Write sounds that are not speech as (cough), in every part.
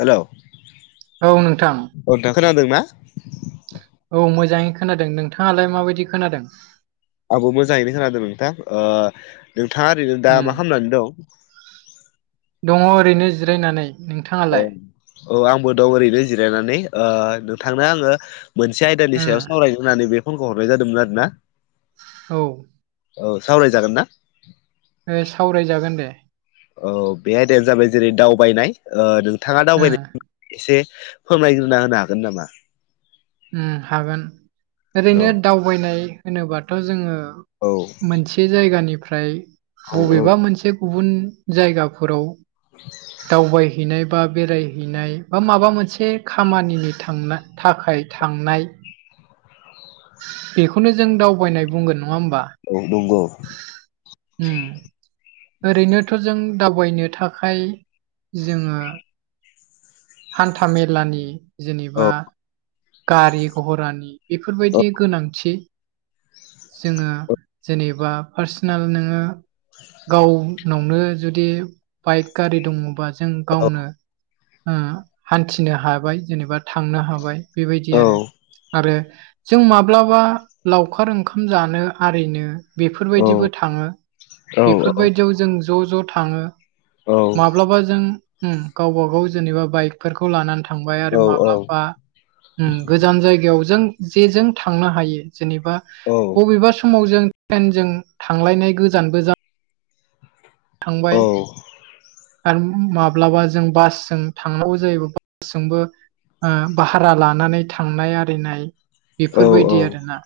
Hello औ नोंथां अ नोंथां खोनादों ना औ मोजाङै खोनादों नोंथाङालाय माबायदि खोनादों आंबो मोजाङैनो खोनादों नोंथां ओ नोंथाङा ओरैनो दा उम मा खामनानै दं दङ ओरैनो जिरायनानै औ नोंथाङालाय औ आंबो दं ओरैनो जिरायनानै ओ नोंथांनो आङो मोनसे आयदानि उम सायाव सावराय होननानै बे फनखौ हरनाय जादोंमोन आरोना। औ औ सावरायजागोन ना सावरायजागोन दे औ बे आयदायानो जाबाय जेरै दावबायनाय नोंथाङा उम दावबायनाय एसे फोरमायग्रोना होनो हागोन नामा। अम हागोन औ ओरैनो दावबायनाय होनोबाथ' जोंङो औ मोनसे जायगानिफ्राय औ औ बबेबा मोनसे गुबुन जायगाफोराव दावबायहैनाय बा बेरायहैनाय बा माबा मोनसे खामानिनि थांनो थाखाय थांनाय बेखौनो जों दावबायनाय बुंगोन नङा होमबा औ नंगौ अम ओरैनोथ' जों दावबायनो थाखाय जोंङो हान्था मेलानि औ जेनेबा गारि घरानि औ बेफोरबायदि गोनांथि जोंङो औ जेनेबा पार्सनेल नोङो गावनावनो जुदि बाइक गारि दङबा जों गावनो हान्थिनो हाबाय जेनेबा थांनो हाबाय बेबायदि औ आरो आरो जों माब्लाबा लावखार ओंखाम जानो आरिनो औ बेफोरबायदिबो थाङो औ बेफोरबायदियाव जों ज' ज' थाङो औ माब्लाबा जों गावबा गाव जेनेबा बाइकफोरखौ लानानै थांबाय आरो माब्लाबा गोजान जायगायाव जों जेजों थांनो हायो जेनेबा बबेबा समाव जों जों थांलायनाय गोजानबो ज थांबाय। आरो माब्लाबा जों बासजों थांनांगौ जायोब बासजोंबो भाहारा लानानै थांनाय आरिनाय औ औ बेफोरबायदि आरोना?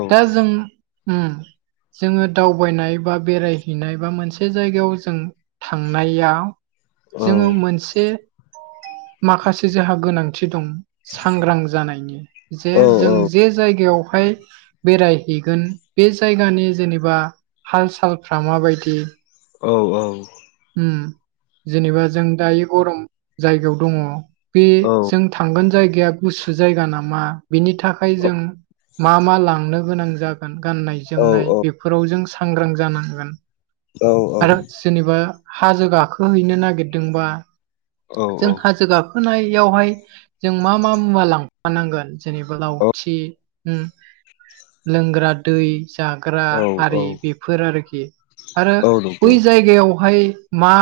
औ दा जों अम जोंङो दावबायनाय बा बेरायहैनाय बा मोनसे मोनसे जायगायाव जों थांनायाव औ नंगौ जोंङो मोनसे माखासे जोंहा गोनांथि दं सांग्रां जानायनि जे जों जे जायगायावहाय बेरायहैगोन बे जायगानि जेनेबा हाल सालफ्रा माबायदि औ औ उम जेनेबा जों दायो गरम जायगायाव दङ बे जों थांगोन जायगाया गुसु जायगा नामा बिनि थाखाय जों मा मा लांनो गोनां जागोन गाननाय जोमनाय बेफोराव जों सांग्रां जानांगोन। औ औ आरो जेनेबा हाजो गाखोहैनो नागिरदोंबा जों हाजो गाखो होनायावहाय जों मा मा मुवा लांफानांगोन जेनेबा लावथि लोंग्रा दै जाग्रा आरि बेफोर आरोखि आरो बै जायगायावहाय मा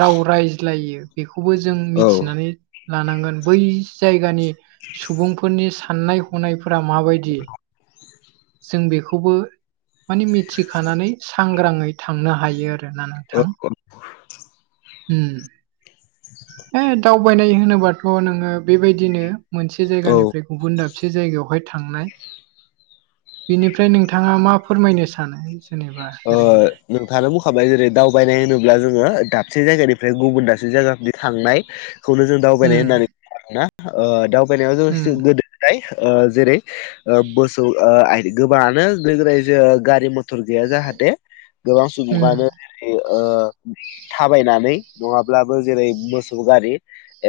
राव रायज्लायो बेखौबो जों औ मिथिनानै लानांगोन बै जायगानि सुबुंफोरनि साननाय हनायफोरा माबायदि? जों बेखौबो माने मिथिखानानै सांग्राङै थांनो हायो आरो औ (unintelligible) थां उम दावबायनाय होनोबाथ' नोङो बेबायदिनो मोनसे औ जायगानिफ्राय गुबुन दाबसे जायगायावहाय थांनाय बिनिफ्राय नोंथाङा मा फोरमायनो सानो जेनेबा अ ओरैनो नोंथाङा बुंखाबाय जेरै दावबायनाय होनोब्ला जोङो दाबसे जायगानिफ्राय गुबुन दाबसे जायगानिफोरनि थांनाय खौनो जों दावबायनाय होननानै उम बुं मोना दावबायनायाव उम जों गोदाय जेरै मोसौ गोबाङानो गोरायजो गारि मथर गैया जाहाथे गोबां उम सुबुुङानो थाबायनानै नङाब्लाबो जेरै मोसौ गारि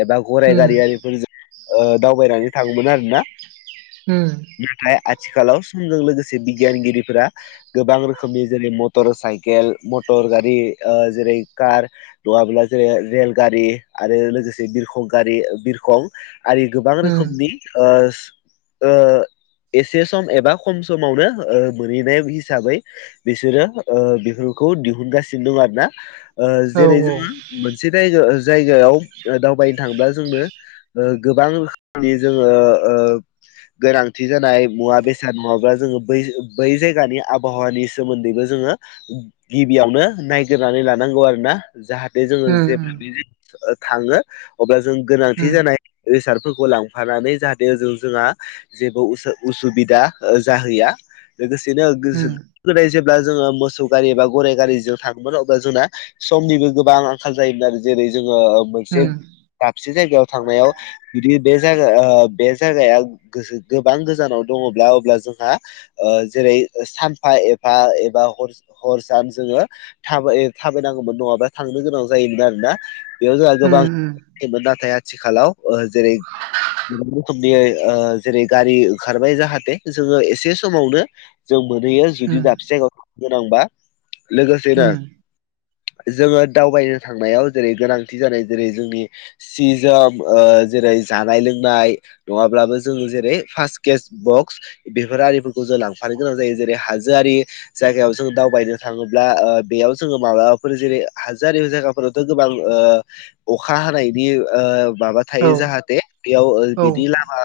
एबा गराइ उम गारियारिफोरजों ओ दावबायनानै थाङोमोन आरोना? उम नाथाय आथिखालाव समजों लोगोसे बिगियानगिरिफोरा गोबां रोखोम जि जेरै मटर साइकेल मटर गारि जेरै कार नङाब्ला जेरै रेल गारि आरो लोगोसे बिरखं गारि बिरखं आरि गोबां उम रोखोमनि एसे सम एबा खम समावनो मोनहैनाय हिसाबै बिसोरो बेफोरखौ दिहुनगासिनो दं आरो ना जेरै औ जोङो मोनसे जायगा जायगायाव दावबायनो थांब्ला जोंनो ओ गोबां रोखोमनि जोङो गोनांथि जानाय मुवा बेसाद नङाब्ला जोङो बै बै जायगानि आबहावानि सोमोन्दैबो जोङो गिबियावनो नायगिरनानै लानांगौ आरो ना? जाहाथे जोङो जेब्ला थाङो अब्ला जों गोनांथि उम जानाय रिसार्टफोरखौ लांफानानै जाहाथे ओजों जोंहा जेबो उसुबिदा जाहैया उम लोगोसेनो गोदाय जेब्ला जोङो मोसौ गारि एबा गाइ गारिजों थाङोमोन अब्ला जोंना समनिबो गोबां आंखाल जायोमोन आरो जेरै जोङो मोनसे उम दाबसे जायगायाव थांनायाव जुदि बे जागा बे जायगाया गोगोबां गोजानाव दङब्ला अब्ला जोंहा ओ जेरै सानफा एफा एबा हर सान जोङो थाबाय थाबायनांगौमोन नङाबा थांनो गोनां जायोमोन आरोना बेयाव जोंहा उम गोबां थेबो नाथाय आथिखालाव जेरै गोां रोखोमनि जेरै गारि ओंखारबाय जाहाथे जोङो एसे समावनो जों मोनहैयो उम जुदि दाबसे जायगाव गोनांबा लोगोसेनो उम जोङो दावबायनो थांनायाव जेरै गोनांथि जानाय जेरै जोंनि सि जोम ओ जेरै जानाय लोंनाय नङाब्लाबो जोङो जेरै फार्स्ट केस बक्स बेफोर आरिफोरखौ जों लांफानो गोनां जायो जेरै हाजोआरि जायगायाव जों दावबायनो थाङोब्ला ओ बेयाव जोङो माब्लाबाफोर जेरै हाजारज खन'थ' गोबां अखा हानायनि माबा औ थायो जाहाथे बेयाव औ बिनि लामा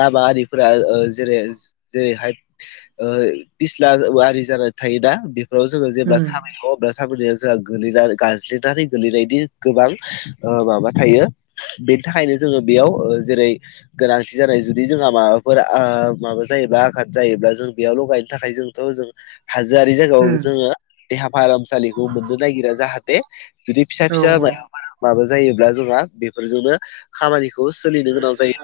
लामा आरिफोराओ जेरै जेरैहाय ओ फिस्ला आरि जानानै थायोना बेफोराव जोङो जेब्ला उम थाबाय थङ अब्ला खोथा जोंहा गोैना गाज्ललिनानै गोलैनायनि गोबां माबा थायो बेनि थाखायनो जोङो बेयाव ओजेरै गोनांथि जानाय जुदि जोंहा माबाफोर माबा आ जायोबब्ला आघाद जायोब्ला जों बेयावलगायनो थाखाय जों थ' जों हाजोआरि जायगायाव उम जोङो देहा फाहामसालिखौ मोननो नागिरा जाहाथे जुदि फिसा औ फिसा मा औ माबा जायोब्ला जोंहा बेफोरजोंनो खामानिखौ सोलिनो गोनां जायो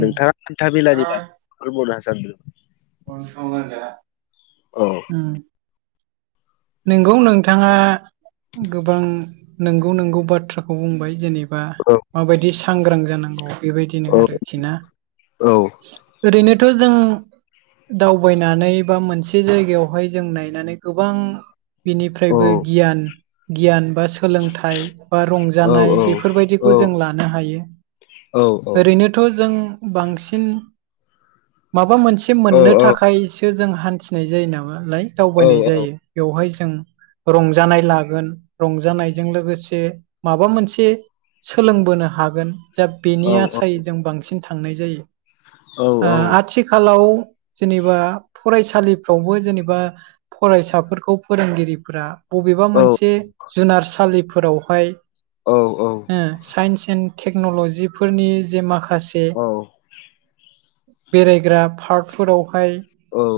नोंथाङा हान्थाामेलानि (unintelligible) बसगर दा औ उम नोंगौ नोंथाङा गोबां नंगौ नंगौ बाथ्राखौ बुंबाय जेनेबा औ माबायदि सांग्रां जानांगौ बेबायदिनो औ आरोखि ना आं ओरैनोथ' जों दावबायनानै बा मोनसे जायगायावहाय जों नायनानै गोबां बिनिफ्रायबो गियान गियान बा सोलोंथाइ बा रंज जानाय बेफोरबायदिखौ जों लानो हायो ओरैनो थ' जों बांसिन माबा मोनसे मोननो थाखाय जों हान्थिनाय जायो नामालाय दावबायनाय जायो बेवहाय जों रंजानाय लागोन रंजानायजों लोगोसे माबा मोनसे सोलोंबोनो हागोन जा बेनि आसायै जों बांसिन थांनाय जायो ओआथि आथिखालाव जेनेबा फरायसालिफ्रावबो जेनेबा फरायसाफोर खौ फोरोंगिरिफोरा बबेबा मोनसे जुनारसालिफोरावहाय औ औ ओ साइन्स एन्ड टेक्न'लजिफोरनि जे माखासे बेरायग्रा पार्कफोरावहाय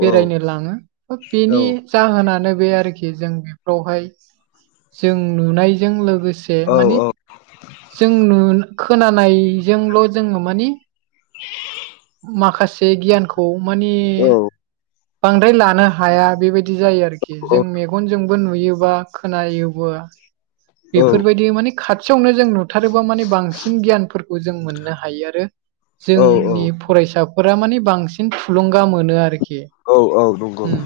बेरायनो लाङो बा बेनि जाहोनानो बे आरोखि जों बेफोरावहाय जों नुनायजों लोगोसे मानि जों नु खोनानायजोंल' जोङो मानि माखासे गियानखौ मानिे बांद्राय लानो हाया बेबायदि जायो आरो आरोखि जों मेगनजोंबो नुयोबा खोनायोबो बेफोरबायदि माने खाथियावनो जों नु हाथारोबा माने बांसिन गियानफोरखौ जों मोननो हायो आरो जोंनि फरायसाफोरा मानिे बांसिन थुलुंगा मोनो आरोखि औ औ नंगौ उम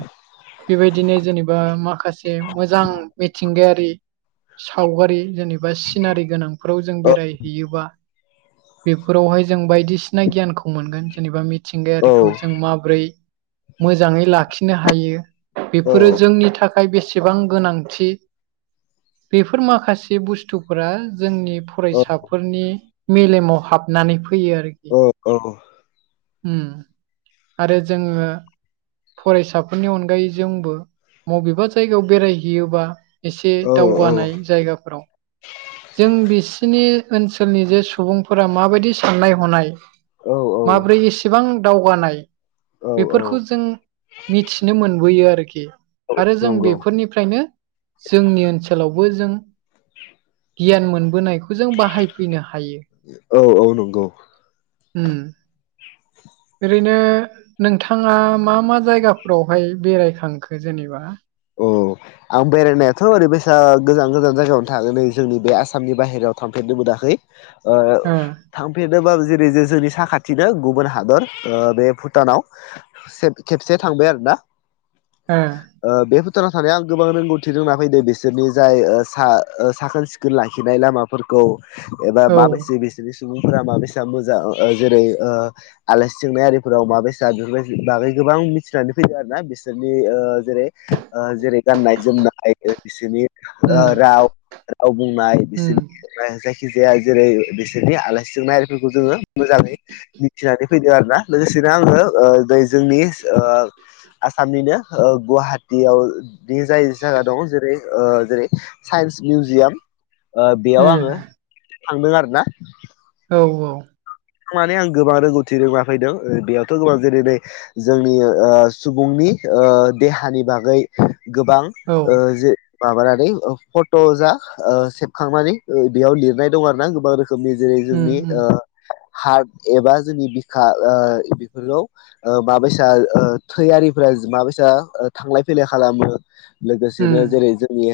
बेबायदिनो जेनेबा माखासे मोजां मिथिंगायारि सावगारि जेनेबा सिनारि गोनांफोराव जों बेरायहैयोबा बेफोरावहाय जों बायदिसिना गियानखौ मोनगोन जेनेबा मिथिंगायारिखौ जों माबोरै मोजाङै लाखिनो हायो बेफोरो जोंनि थाखा थाखाय बेसेबां गोनांथि बेफोर माखासे बुस्थुफोरा जोंनि फरायसाफोरनि मेलेमाव हाबनानै फैयो आरो औ औ ओम आरो जोङो फरायसाफोरनि अनगायै जोंबो बबेबा जायगायाव बेरायहैयोबा एसे दावगानाय जायगाफोराव। जों बिसिनि ओनसोलनि जे सुबुंफोरा माबायदि साननाय हनाय औ औ। माब्रै एसेबां दावगानाय बेफोरखौ जों मिथिनो मोनबोयो आरोखि आरो जों बेफोर फोरनिफ्रायनो जोंनि ओनसोलावबो जों गियान मोनबोनायखौ जों बाहायफैनो हायो। औ औ नंगौ। ओम। ओरैनो नोंथाङा मा मा जायगाफोरावहाय बेरायखांखो जेनेबा अ आं बेरायनायाथ' ओरैबायसा गोजान गोजान जायगायावनो थाङ नै जोंनि बे आसामनि बाहेरायाव थांफेरनो मोनाखै ओ थांफेरनोबाबो जेरै जे जोंनि साखाथिनो गुबुन हादर ओ बे भुटानाव सेब खेबसे थांबाय आरोना। ओ। बे फोथाराव थानायाव आं गोबां रोंगौथि रोंना फैद बिसोरनि जाय ओ सा ओ साखोन सिखोन खो लाखिनाय लामाफोरखौ एबा ओ औ माबायसे नि सुबुंफोरा माबेसा मोजां ओ आ जेरै ओ आलासि जोंनाय आरिफोराव मा बायसा बेफोरबाय बागै गोबां मिथिनानै फैदों आरोना बिसोरनि जेरै ओ ओ जेरै गाननाय जोमनाय बिसोरनि ओ उम राव राव बुंनाय उम बिसोरनि जायखिजाया जेरै बिसोरनि आलासिजों नायिफोरखौ जोङो मोजाङै मिथिनानै फैदों आरोना लोगोसेनो आङो ओ नै जोंनि ओ आसामनिनो ओ गुवाहाट दैयाव जि जायि साना दं जेरै ओ साइन्स मिउजियाम ओ बेयाव आङो थांदों आरोना। औ औ। माने आं गोबां रोंगौथि रोंना फैदों बेयावथ' गोबां जेरै नै जोंनि ओ सुबुंनि ओ देहानि बागै गोबां औ ओ जे माबानानै फट' जा ओ सेबखांनानै बेयाव लिरनाय दं आरो ना गोबां रोखोम रोखोमनि जेरै उम जोंनि उम ओ हार्ट एबा जोंनि बिखा ओ बेफोरखौ ओ माबायसा ओ थैयारिफोरा माबायसा थांलाय फैलाय खालामो। उम लोगोसेनो जेरै जोंनि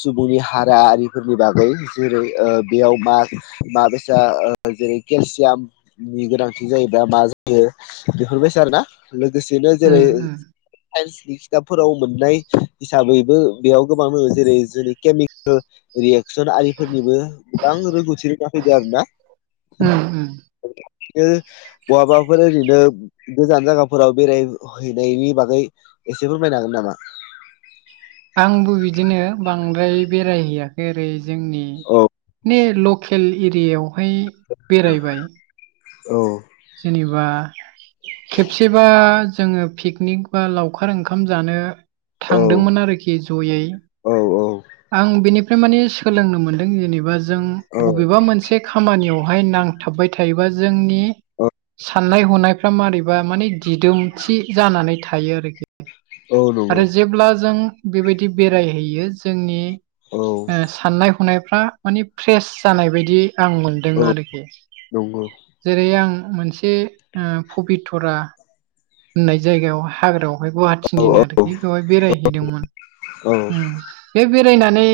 सुबुंनि हारा आरिफोरनि बागै जेरै ओ बेयाव मा मा माबसा जेरै केलसियामनि गोनांथि जायोब्लाा मा जायो बेफोरबायदिो आरो ना। लोगोसेनो जेरै उम उम साइन्सनि खिथाबफोराव मोननाय हिसाबैबो बेयाव गोबां दङ जेरै जोंनि केमिकेल रियेक्सन आरिफोरनिबो गोबां रोंगौथि रोङा फैदों आरोना। ओं ओं। बिनो बहाबाफोर ओरैनो गोजान जायगाफोराव बेराय हैैनायनि बागै एसे फोरमायनो हागोन नामा आंबो बिदिनो बांद्राय बेरायहैयाखै ओरै जोंनि औ बे ल लकेल एरियायावहाय बेरायबाय औ जेनेबा खेबसेबा जोङो पिकनिक बा लावखार ओंखाम जानो औ थांदोंमोन आरोखि जयै औ आं बिनि मफ्राय माने सोलोंनो मोन्दों जेनेबा जों औ बबेबा मोनसे खामानियावहाय नांथाबबाय थायोबा जोंनि अ साननाय हनायफ्रा मारैबा माने दिदोमथि जानानै थायो आरोखि औ नंगौ आरो जेब्ला जों बेबायदि बेरायहैयो जोंनि औ साननाय हनायफ्रा मानिे फ्रेस जानाय बायदि आं मोन औ बङादख नंगौ जेरै आं मोनसे पबितरा होननाय जायगायाव हाग्रायाव बेवहाय औ गुवाहाटिनिनो आरोखि बेवहाय बेरायहैदोंमोन औ बे बेरायनानै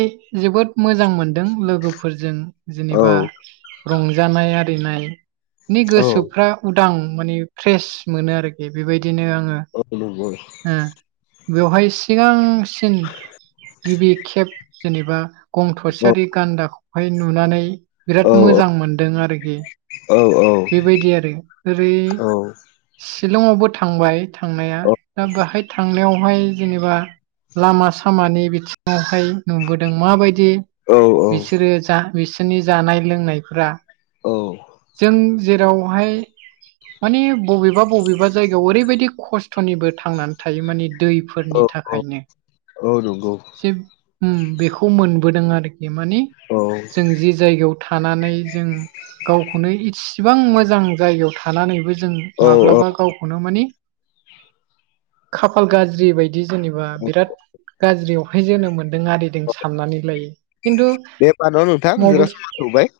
जोबोद मोजां मोनदों लोगोफोरजों औ जेनेबा रंजानाय आरिनाय नि औ गोसोफ्रा उदां मानिे फ्रेस मोनो आरोखि बेबायदिनो आङो गगल ओ बेवहाय सिगांसिन गिबि खेब जेनेबा गं औ थसेयारि गान्दाखौहाय नुनानै बिराद औ मोजां मोनदों आरोखि औ औ बेबायदि आरो ओरै शलंआवबो थांबाय थांनाया दा बेहाय थांनायावहाय जेनेबा लामा सामानि बिथिङावहाय नुबोदों माबायदि औ औ बिसोरो जा बिसोरनि जानाय लोंनायफोरा जों जेरावहाय माने बबेबा बबेबा जायगायाव ओरैबायदि खस्थ'निबो थांनानै थायो माने औ दैफोरनि थाखायनो औ नंगौ ज बेखौ मोनबोदों आरोखि माने औ जों जि जायगायाव थानानै जों गावखौनो इसिबां मोजां जायगायाव थानानैबो जों औ माब्लाबा गावखौनो मानिे खाफाल गाज्रि बायदि जेनेबा बिराद गाज्रियावहाय जोनोम मोन्दों आरिदों सामनानै लायो खिन्थु बे बानाव नोंथां जिरा मबाइल समाय सौबाय